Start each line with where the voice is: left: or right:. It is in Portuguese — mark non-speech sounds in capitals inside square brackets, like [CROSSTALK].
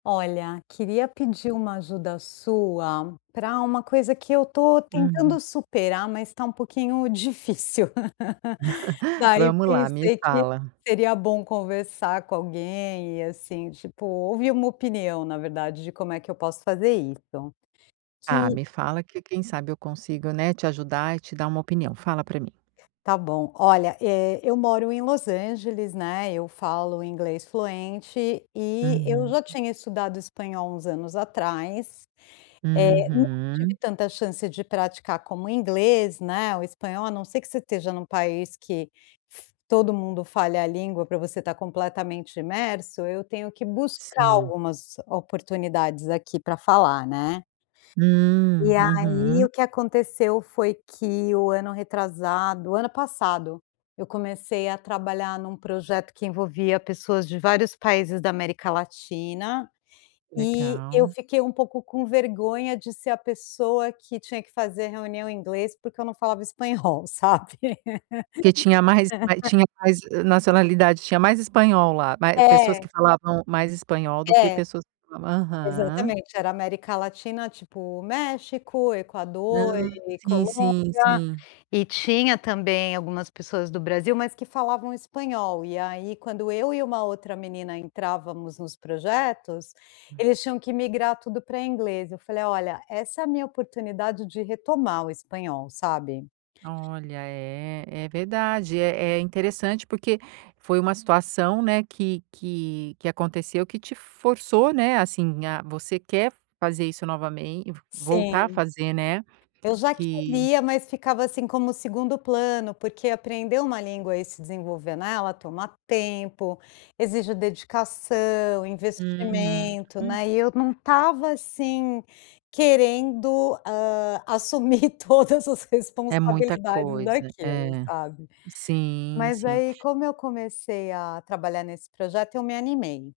left: Olha, queria pedir uma ajuda sua, pra uma coisa que eu estou
right: Uhum.
left: tentando superar, mas está um pouquinho difícil. [CHUCKLES]
right: [CHUCKLES]
left: Daí,
right: Vamos lá, me
left: pensei que
right: fala.
left: seria bom conversar com alguém e assim, tipo, ouvir uma opinião na verdade de como é que eu posso fazer isso,
right: Ah,
left: que
right: me fala que quem sabe eu consigo, né, te ajudar e te dar uma opinião, fala para mim.
left: Está bom. Olha, eh, eu moro em Los Angeles, né, eu falo inglês fluente e eu
right: Uhum.
left: já tinha estudado espanhol uns anos atrás, eh, e não tive
right: Uhum.
left: tanta chance de praticar como inglês, né, o espanhol, a não ser que você esteja num país que todo mundo fale a língua para você estar completamente imerso, eu tenho que buscar
right: Sim.
left: algumas oportunidades aqui para falar, né.
right: Hum.
left: E aí,
right: Uhum.
left: o que aconteceu foi que o ano retrasado, o ano passado, eu comecei a trabalhar num projeto que envolvia pessoas de vários países da América Latina, E eu
right: Legal.
left: fiquei um pouco com vergonha de ser a pessoa que tinha que fazer reunião em inglês porque eu não falava espanhol, sabe.
right: Que tinha mais mais,
left: [LAUGHS]
right: tinha mais, hã, nacionalidade, tinha mais espanhol lá, mai pessoas que
left: É.
right: falavam mais espanhol, do que
left: É.
right: pessoas aham.
left: Exatamente era América Latina, tipo, México, Equador
right: Ah,
left: e
right: sim,
left: Colômbia
right: sim, sim.
left: e tinha, também, algumas pessoas do Brasil, mas que falavam espanhol ,e aí quando, eu e uma outra menina entrávamos nos projetos,
right: Hum.
left: eles tinham que migrar tudo pra inglês, eu falei: "Olha, essa é a minha oportunidade de retomar o espanhol, sabe."
right: Olha, é, é verdade é é interessante, porque foi uma situação, né, que que que aconteceu que te f-forçou, né, assim, a você quer fazer isso novame voltar a
left: Sim.
right: fazer, né,
left: Eu já
right: que
left: queria, mas ficava, assim, como o segundo plano porque aprender uma língua e se desenvolver nela toma tempo, exige dedicação,
right: Uhum.
left: investimento, né, e eu não estava, assim, querendo, hã, assumir todas as
right: É muita
left: responsabilidades
right: coisa.
left: daquilo,
right: É.
left: sabe.
right: Sim,
left: Mas aí
right: sim.
left: como eu comecei a trabalhar nesse projeto, me animei.